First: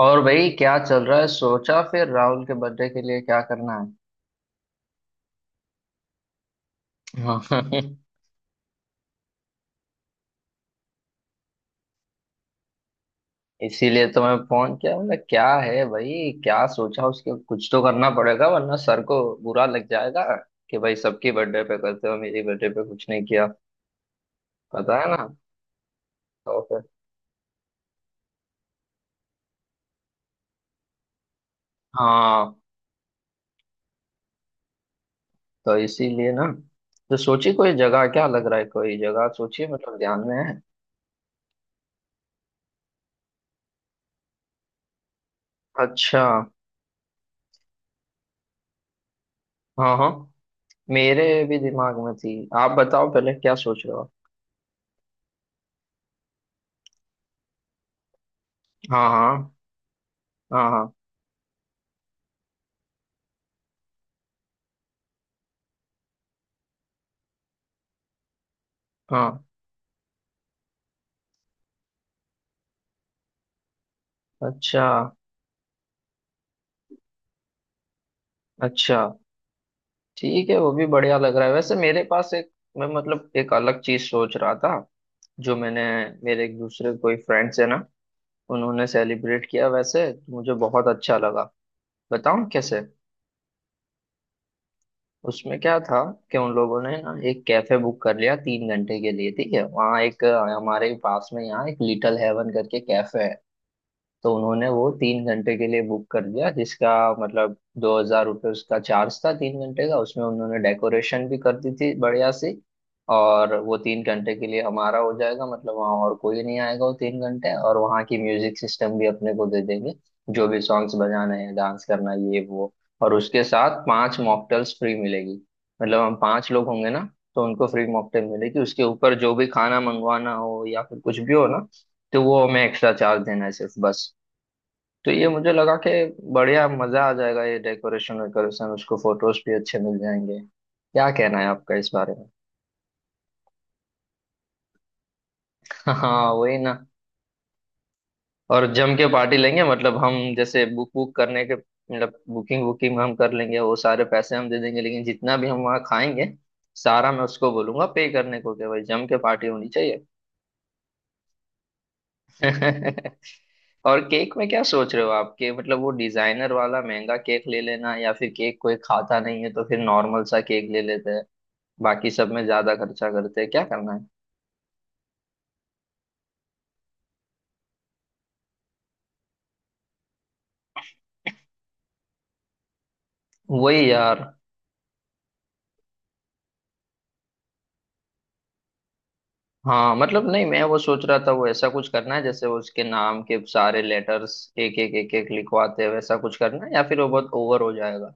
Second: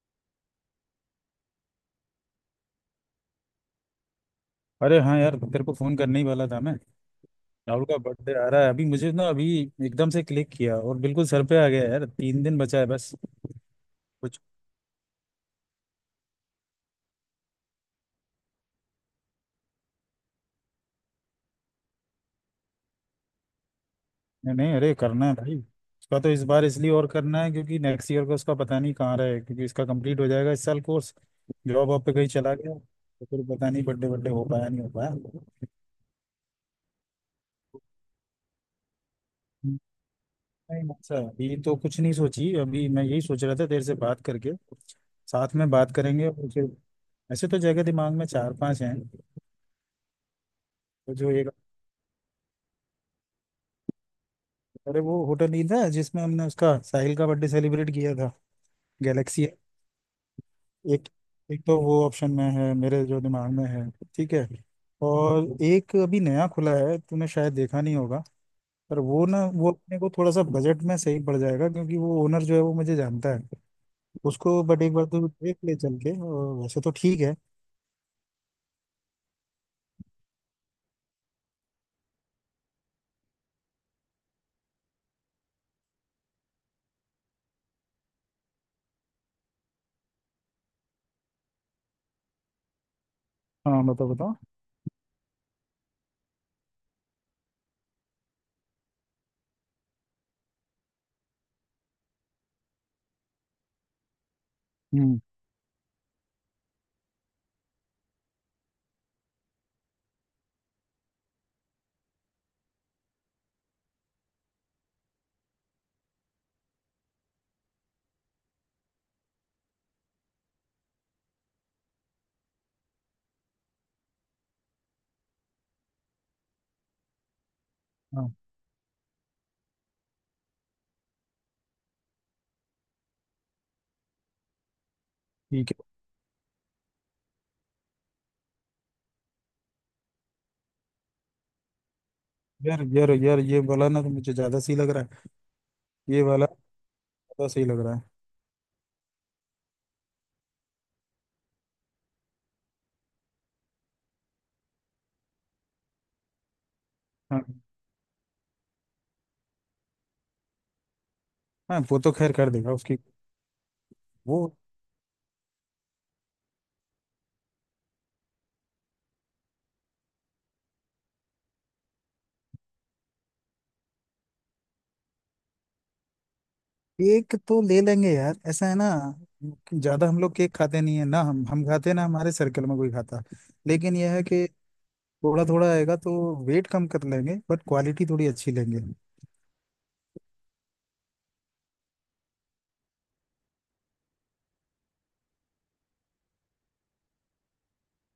और भाई क्या चल रहा है? सोचा फिर राहुल के बर्थडे के लिए क्या करना है। अरे हाँ यार तेरे को फोन करने ही वाला था मैं। हाँ। राहुल का बर्थडे आ रहा है अभी मुझे ना अभी एकदम से क्लिक किया और बिल्कुल सर पे आ गया यार। तीन दिन बचा है बस। इसीलिए तो मैं कुछ फोन किया, मतलब क्या है भाई, क्या सोचा उसके? कुछ तो करना पड़ेगा वरना सर को बुरा लग जाएगा कि भाई सबकी बर्थडे पे करते हो, मेरी बर्थडे पे कुछ नहीं किया। नहीं नहीं, अरे पता है ना। करना है भाई। उसका तो इस तो बार फिर। इसलिए और करना है क्योंकि नेक्स्ट ईयर का उसका पता नहीं कहाँ रहे, क्योंकि इसका कंप्लीट हो जाएगा इस साल कोर्स। जॉब वॉब पे कहीं हाँ। चला गया तो फिर पता नहीं बर्थडे बर्थडे हो पाया नहीं हो पाया। तो इसीलिए ना। तो सोची कोई जगह? क्या लग रहा है, कोई जगह सोचिए, मतलब ध्यान में है? नहीं, अच्छा अभी तो कुछ नहीं सोची। अभी मैं यही सोच रहा था देर से बात करके साथ में बात अच्छा। करेंगे और फिर। ऐसे तो जगह दिमाग में चार पांच हैं। हाँ हाँ, तो मेरे जो एक। भी दिमाग में थी। आप बताओ पहले क्या सोच रहे हो। अरे वो होटल ही था जिसमें हमने उसका साहिल का बर्थडे सेलिब्रेट किया था। हाँ गैलेक्सी। हाँ। हाँ हाँ। एक एक तो वो ऑप्शन में है मेरे, जो दिमाग में है। ठीक है। और एक अभी नया खुला है, तूने शायद देखा नहीं होगा। पर वो ना हाँ। वो अपने को थोड़ा सा बजट में सही पड़ जाएगा, क्योंकि वो ओनर जो है वो मुझे जानता है उसको। बट अच्छा। एक बार तो देख ले चल के, और वैसे तो ठीक है। अच्छा। ठीक है, वो भी बढ़िया लग रहा है। वैसे मेरे पास एक, मैं मतलब एक अलग चीज सोच रहा था जो मैंने, मेरे एक दूसरे कोई फ्रेंड्स है ना, उन्होंने सेलिब्रेट किया वैसे, तो मुझे बहुत अच्छा लगा। बताऊं कैसे? हाँ बताओ बताओ। उसमें क्या था कि उन लोगों ने ना एक कैफे बुक कर लिया 3 घंटे के लिए, ठीक है, वहाँ एक हमारे पास में यहाँ एक लिटिल हेवन करके कैफे है। तो उन्होंने वो हम्म, तीन घंटे के लिए बुक कर दिया, जिसका मतलब ₹2000 उसका चार्ज था 3 घंटे का। उसमें उन्होंने डेकोरेशन भी कर दी थी बढ़िया सी। और वो 3 घंटे के लिए हमारा हो जाएगा, मतलब वहाँ और कोई नहीं आएगा वो 3 घंटे, और वहाँ की म्यूजिक सिस्टम भी अपने को दे देंगे। जो भी सॉन्ग्स बजाने हैं, डांस करना है, ये वो। और उसके साथ 5 मॉकटेल्स फ्री मिलेगी, मतलब हम 5 लोग होंगे ना, तो उनको फ्री मॉकटेल हाँ मिलेगी। उसके ऊपर जो भी खाना मंगवाना हो या फिर कुछ भी हो ना, तो वो हमें एक्स्ट्रा चार्ज देना है सिर्फ, बस। तो ये मुझे ठीक लगा कि बढ़िया मजा आ जाएगा, ये डेकोरेशन वेकोरेशन, उसको फोटोज भी अच्छे मिल जाएंगे। क्या कहना है आपका इस बारे में? है। यार यार यार, ये वाला ना तो मुझे ज़्यादा सही लग रहा है। ये हाँ वाला वही ना। ज़्यादा सही लग रहा है। और जम के पार्टी लेंगे, मतलब हम जैसे बुक बुक करने के, मतलब बुकिंग, बुकिंग हम कर लेंगे, वो सारे पैसे हम दे देंगे, लेकिन जितना भी हम वहाँ खाएंगे सारा मैं हाँ उसको बोलूंगा पे करने को कि भाई जम के पार्टी होनी चाहिए। हाँ, वो तो खैर कर देगा उसकी। और केक वो में क्या सोच रहे हो आप? कि मतलब वो डिजाइनर वाला महंगा केक ले लेना, या फिर केक कोई खाता नहीं है तो फिर नॉर्मल सा केक ले लेते हैं, बाकी सब में ज्यादा खर्चा करते हैं, क्या करना है? केक तो ले लेंगे यार, ऐसा है ना। ज्यादा हम लोग केक खाते नहीं है ना, हम खाते ना, हमारे सर्कल में कोई खाता। वही लेकिन यह यार। है कि थोड़ा थोड़ा आएगा तो वेट कम कर लेंगे, बट क्वालिटी थोड़ी अच्छी लेंगे। हाँ, मतलब नहीं, मैं वो सोच रहा था वो ऐसा कुछ करना है जैसे वो उसके नाम के सारे लेटर्स एक एक एक एक लिखवाते हैं, वैसा कुछ करना है, या फिर वो बहुत ओवर हो जाएगा?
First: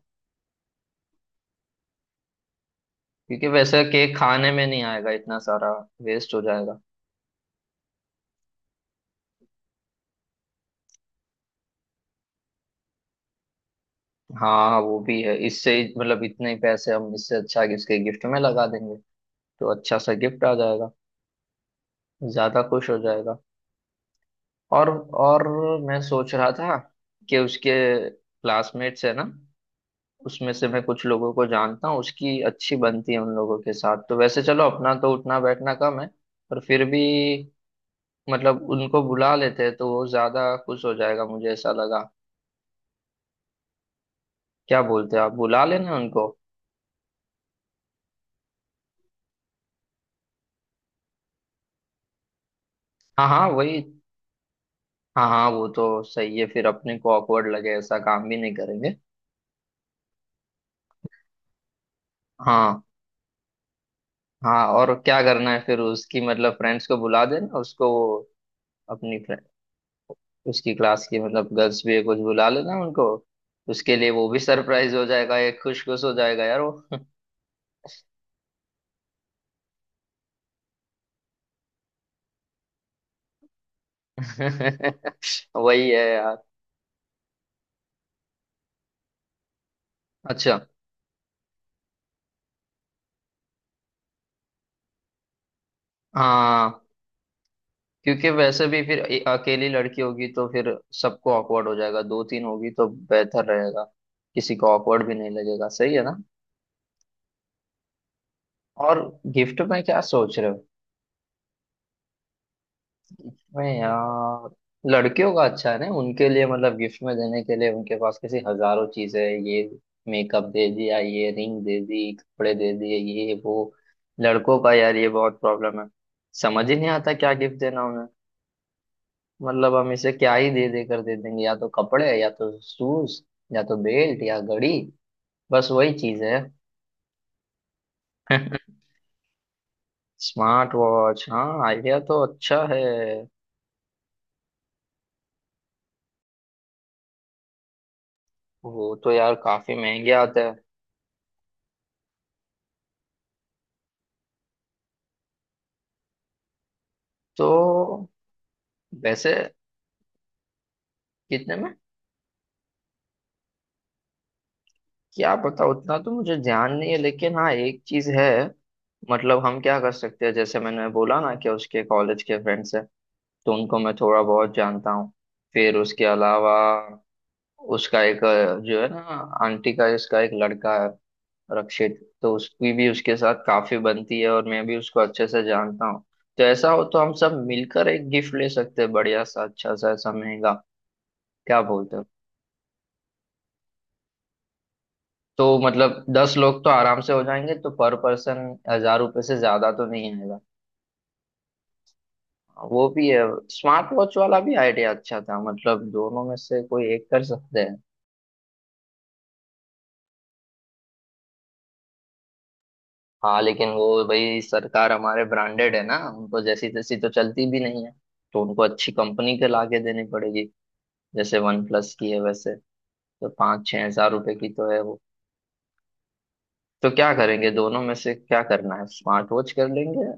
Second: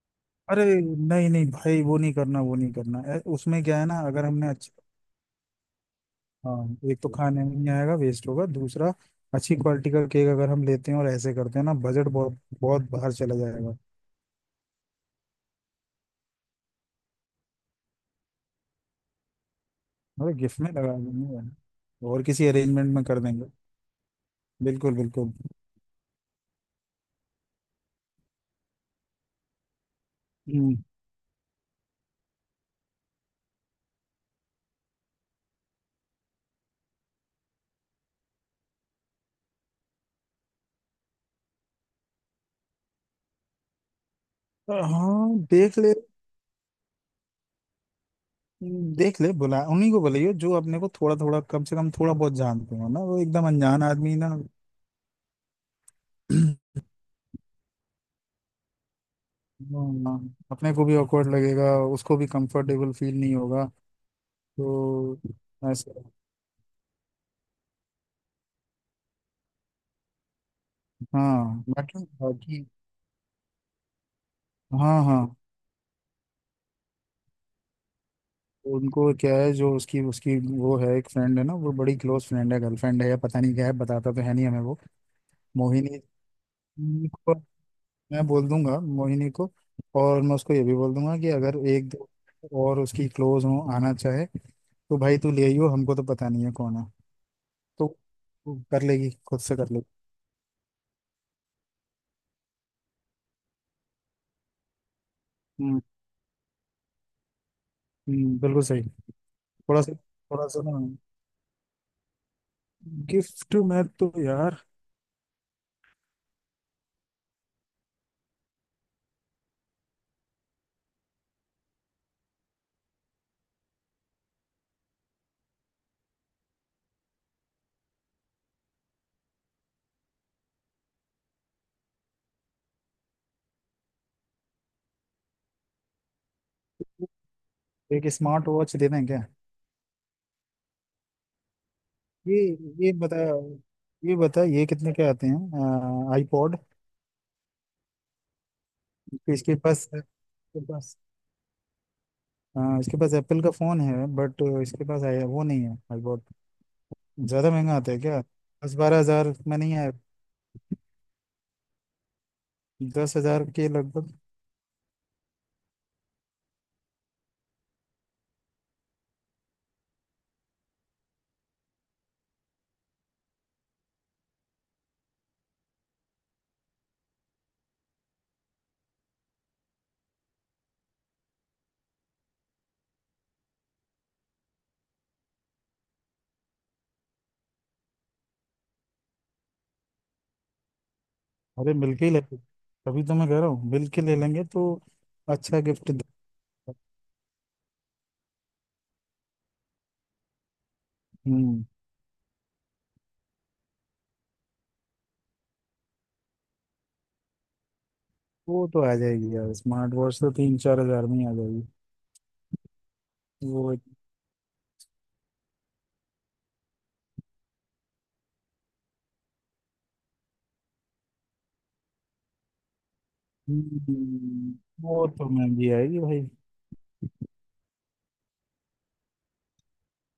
अरे नहीं नहीं भाई, वो नहीं करना वो नहीं करना, क्योंकि उसमें क्या वैसा है ना, केक अगर हमने खाने में अच्छा। नहीं आएगा इतना सारा, वेस्ट हो जाएगा। हाँ, एक तो खाने में नहीं आएगा वेस्ट होगा, दूसरा अच्छी क्वालिटी का केक अगर हम लेते हैं और ऐसे करते हैं ना, बजट बहुत बहुत बाहर चला जाएगा। हाँ वो भी है, मतलब इतने ही पैसे हम, इससे अच्छा कि इसके गिफ्ट में लगा देंगे, तो अच्छा सा अरे गिफ्ट आ गिफ्ट में जाएगा, लगा देंगे, और किसी ज्यादा खुश अरेंजमेंट हो में कर जाएगा। देंगे। और। बिल्कुल बिल्कुल। और। मैं सोच रहा था कि उसके क्लासमेट्स है ना, उसमें से मैं हम्म। कुछ लोगों को जानता हूँ, उसकी अच्छी बनती है उन लोगों के साथ। तो वैसे चलो अपना तो उठना बैठना कम है, पर फिर भी मतलब उनको बुला लेते हैं तो वो ज्यादा खुश हो जाएगा, मुझे ऐसा लगा। क्या बोलते हो आप, हाँ बुला देख ले। लेना उनको? देख ले, बुला, उन्हीं को बुलाइयो जो अपने को थोड़ा थोड़ा कम से कम थोड़ा बहुत जानते हो ना, वो हाँ हाँ एकदम वही। अनजान आदमी ना। हाँ हाँ, वो तो सही है, फिर अपने को awkward लगे ऐसा काम भी नहीं करेंगे। हाँ, अपने को भी awkward लगेगा, उसको भी हाँ। कंफर्टेबल फील नहीं होगा। हाँ, और तो क्या करना है फिर? ऐसे। उसकी मतलब फ्रेंड्स को बुला देना उसको, अपनी, उसकी क्लास की मतलब हाँ गर्ल्स भी बाकी कुछ बुला बाकी। लेना उनको, उसके लिए वो भी सरप्राइज हाँ हो हाँ। जाएगा एक, खुश खुश हो जाएगा यार वो। उनको क्या है, जो उसकी उसकी वो है एक फ्रेंड है ना, वो बड़ी क्लोज फ्रेंड है, गर्लफ्रेंड है या पता नहीं क्या है, बताता तो है नहीं हमें वो। वही मोहिनी। है यार। मैं बोल दूंगा मोहिनी को। और मैं उसको अच्छा। ये भी बोल दूंगा कि अगर एक दो और उसकी क्लोज हो आना चाहे तो भाई तू ले आइयो, हमको तो पता नहीं है कौन हाँ, है। तो क्योंकि वो वैसे कर भी फिर लेगी खुद से अकेली कर लेगी। लड़की होगी तो फिर सबको ऑकवर्ड हो जाएगा, दो तीन होगी तो बेहतर रहेगा, किसी को ऑकवर्ड भी नहीं लगेगा, हम्म। सही है ना? बिल्कुल सही। और गिफ्ट में क्या सोच थोड़ा रहे? सा ना, गिफ्ट मैं में तो यार, यार। लड़कियों का अच्छा है ना, उनके लिए मतलब गिफ्ट में देने के लिए उनके पास कैसी हजारों चीजें हैं, ये मेकअप दे दिया, ये रिंग दे दी, कपड़े दे दिए, ये वो। लड़कों का यार ये बहुत प्रॉब्लम है, समझ ही नहीं आता क्या गिफ्ट देना उन्हें। मतलब हम इसे क्या ही दे दे कर दे देंगे, या तो कपड़े, या तो शूज, या तो बेल्ट, या घड़ी, बस वही चीज है। एक स्मार्ट वॉच दे दें क्या। स्मार्ट वॉच, हाँ, आइडिया तो ये अच्छा है। ये बता ये बता ये कितने के आते हैं आईपॉड। वो तो यार इसके काफी पास महंगे आते हैं। इसके पास हाँ इसके पास एप्पल का फोन है, बट इसके पास आई वो नहीं है। ज्यादा महंगा आता है तो क्या। दस बारह वैसे। हजार में नहीं है। कितने में? 10 हजार के लगभग। क्या पता, उतना तो मुझे ध्यान नहीं है, लेकिन हाँ एक चीज है, मतलब हम क्या कर सकते हैं, जैसे मैंने बोला ना कि उसके कॉलेज के फ्रेंड्स हैं, तो उनको मैं थोड़ा बहुत जानता हूँ। फिर उसके अलावा उसका एक जो है ना, आंटी का इसका एक लड़का है, रक्षित, तो उसकी भी उसके साथ काफी बनती है, और मैं भी उसको अच्छे से जानता हूँ। तो ऐसा हो तो हम सब मिलकर एक गिफ्ट ले सकते हैं बढ़िया सा, अच्छा सा, ऐसा महंगा। क्या अरे बोलते मिलके हो? ही लेंगे। तभी तो मैं कह रहा हूँ, मिलके ले लेंगे तो तो अच्छा गिफ्ट दे-। मतलब 10 लोग तो आराम से हो जाएंगे, तो पर पर्सन 1000 रुपये से ज्यादा तो नहीं आएगा। हम्म। वो भी है। स्मार्ट वॉच वाला भी आइडिया अच्छा था, मतलब दोनों में से कोई एक कर सकते हैं। वो तो आ जाएगी यार, स्मार्ट वॉच तो 3-4 हजार में ही आ जाएगी। हाँ, लेकिन वो। वो भाई सरकार हमारे ब्रांडेड है ना, उनको जैसी तैसी तो चलती भी नहीं है, तो उनको अच्छी कंपनी के लाके देनी पड़ेगी, जैसे वन प्लस की है वैसे, तो 5-6 हजार रुपए की हम्म, तो है वो। वो तो महंगी आएगी भाई। तो क्या करेंगे, दोनों में से क्या करना है, स्मार्ट वॉच कर लेंगे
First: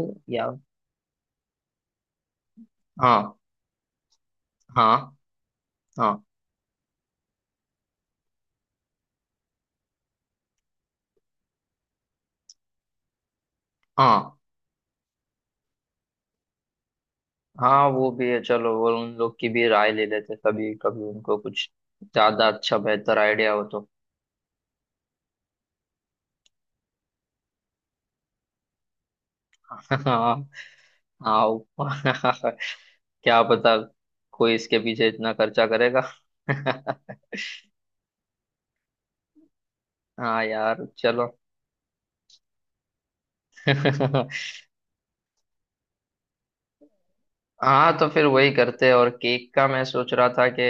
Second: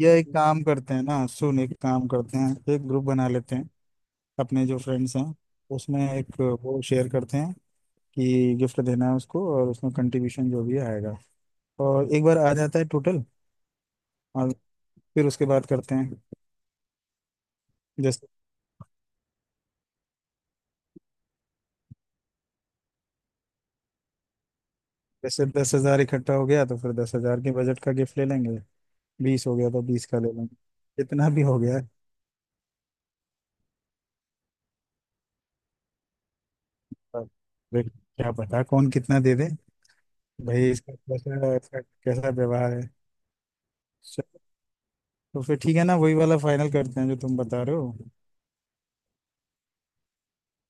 ये एक या? काम करते हैं ना सुन, एक काम करते हैं, एक ग्रुप बना हाँ। लेते हैं। अपने जो हाँ। फ्रेंड्स हैं, उसमें हाँ। एक वो शेयर करते हैं कि गिफ्ट देना है उसको, और उसमें कंट्रीब्यूशन जो भी आएगा। और एक बार आ जाता है टोटल, हाँ। और फिर उसके बाद करते हैं। हाँ, वो जैसे, भी है, चलो वो उन लोग की भी राय ले लेते, कभी कभी उनको कुछ ज्यादा अच्छा बेहतर आइडिया हो तो। जैसे 10 हजार इकट्ठा हो गया तो फिर 10 हजार के बजट का गिफ्ट ले लेंगे। बीस हो गया तो बीस का ले हाँ। लेंगे। जितना भी हाँ हो वो- गया। क्या पता, कोई इसके पीछे इतना खर्चा करेगा। अब देख, क्या पता कौन कितना दे दे। हाँ भाई यार इसका चलो। कैसा इसका कैसा व्यवहार है। चलो, तो फिर ठीक है ना, वही वाला फाइनल करते हैं जो तुम बता रहे हाँ तो हो। फिर वही करते हैं। और केक का मैं सोच रहा था कि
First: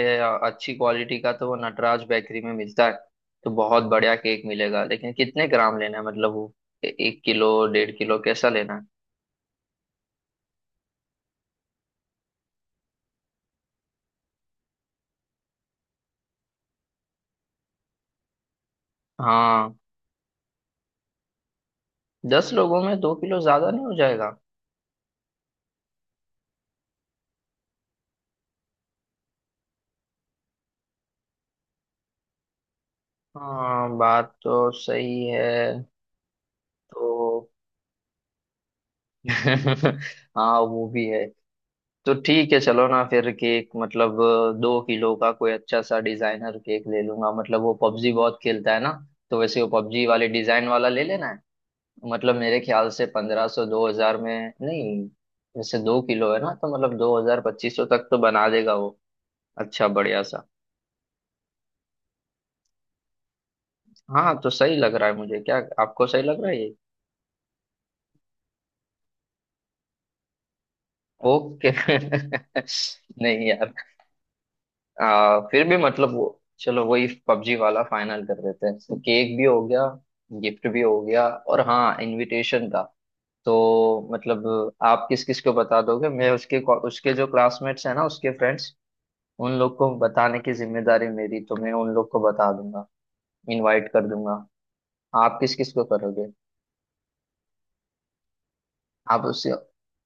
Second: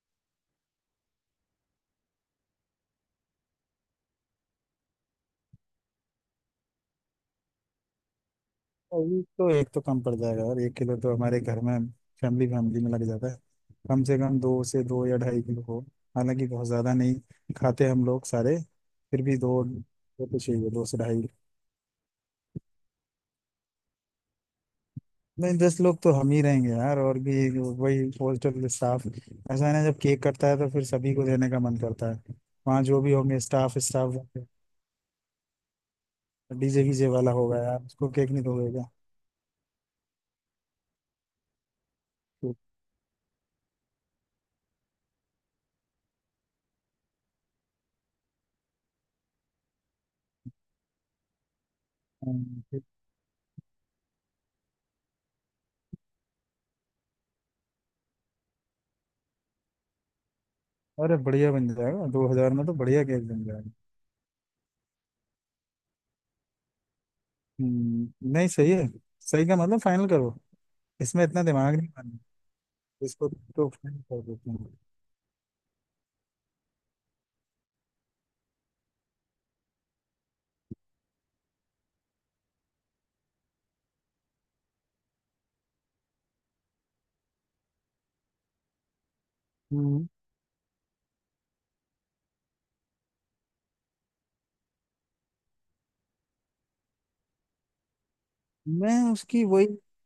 अच्छी क्वालिटी का तो वो नटराज बेकरी में मिलता है, तो बहुत बढ़िया केक मिलेगा, लेकिन कितने ग्राम लेना है, मतलब वो 1 किलो, 1.5 किलो, कैसा लेना है? अभी तो एक तो कम पड़ जाएगा, और 1 किलो तो हमारे घर में फैमिली फैमिली में लग जाता है। कम से कम दो से दो या 2.5 किलो हो। हालांकि बहुत ज़्यादा नहीं खाते हम लोग सारे। फिर भी दो हाँ, दो तो चाहिए, दो से ढाई। 10 लोगों में 2 किलो ज्यादा नहीं हो जाएगा? नहीं, 10 लोग तो हम ही रहेंगे यार और भी। वही हॉस्टल स्टाफ ऐसा है ना, जब केक कटता है तो फिर सभी को देने का मन करता है। वहाँ जो भी होंगे स्टाफ हाँ, स्टाफ। बात तो सही है। डीजे तो वीजे वाला होगा यार, उसको केक नहीं दोगे क्या। हाँ वो भी है। तो ठीक है, चलो ना, फिर केक मतलब 2 किलो का कोई अच्छा सा डिजाइनर केक ले लूंगा। मतलब वो पबजी बहुत खेलता है ना, तो वैसे वो पबजी वाले डिजाइन वाला ले लेना है। मतलब मेरे ठीक। ख्याल से 1500 2000 में नहीं, वैसे 2 किलो है ना, तो मतलब 2000 2500 तक तो बना देगा वो, अच्छा बढ़िया सा। अरे बढ़िया बन जाएगा, 2 हजार में तो बढ़िया केक बन जाएगा। हाँ तो सही लग रहा है मुझे, क्या आपको सही लग रहा है? नहीं सही है। सही का मतलब फाइनल करो। इसमें इतना ओके। दिमाग नहीं मारना। इसको नहीं तो यार, फाइनल कर देते हैं। फिर भी मतलब वो, चलो वही पबजी वाला फाइनल कर देते हैं, तो केक भी हो गया, गिफ्ट भी हो गया। और हाँ, इनविटेशन का तो मतलब आप किस किस को बता दोगे? मैं उसके, उसके जो क्लासमेट्स हैं ना, उसके फ्रेंड्स, उन लोग को हम्म, बताने की जिम्मेदारी मेरी, तो मैं उन लोग को बता दूंगा, इनवाइट कर दूंगा। आप किस किस को करोगे? मैं आप उसकी उससे। वही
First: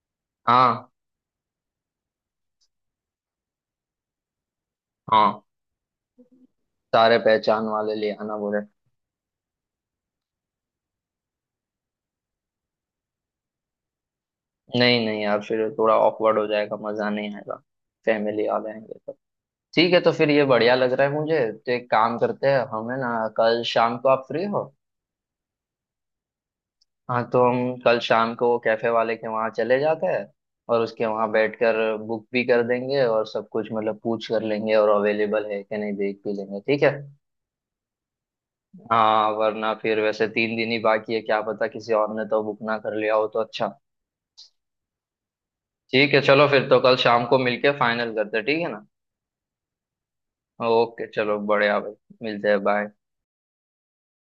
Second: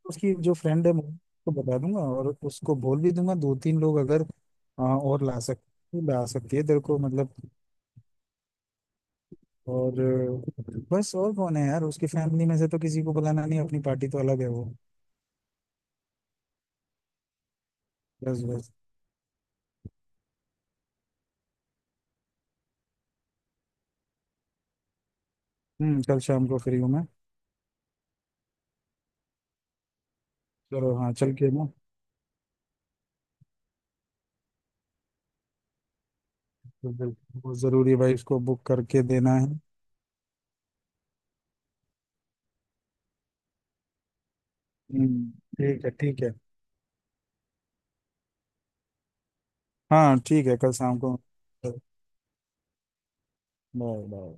उसकी जो फ्रेंड हाँ है, मैं उसको बता दूंगा। और उसको बोल भी दूंगा दो तीन लोग अगर और हाँ, ला सकती है तेरे को सारे मतलब। पहचान वाले ले आना बोले। और अ, बस और कौन है यार, उसकी फैमिली में से तो किसी को बुलाना नहीं, अपनी पार्टी तो अलग है वो। नहीं नहीं यार, फिर थोड़ा ऑकवर्ड हो जाएगा, मजा नहीं आएगा, बस फैमिली आ बस। जाएंगे तो। ठीक है, तो फिर ये बढ़िया लग रहा है मुझे। तो एक काम करते हैं हम है ना, कल शाम को आप फ्री हो? हम्म, कल शाम को फ्री हूँ मैं। हाँ तो हम कल शाम को कैफे वाले के वहाँ चले जाते हैं, और चलो उसके हाँ, वहाँ चल के ना। बैठकर बुक भी कर देंगे, और सब कुछ मतलब पूछ कर लेंगे, और अवेलेबल है कि नहीं देख भी लेंगे, ठीक तो है? बिल्कुल, बहुत जरूरी है भाई, उसको बुक करके हाँ देना है। वरना फिर वैसे 3 दिन ही बाकी है, क्या पता किसी और ने तो बुक ना कर लिया हो, तो अच्छा। हम्म, ठीक है ठीक है, ठीक है। चलो फिर तो कल शाम को मिलके फाइनल करते हैं, ठीक है ना? हाँ ठीक है, कल शाम ओके को। चलो बढ़िया भाई, मिलते हैं, बाय। Bye bye.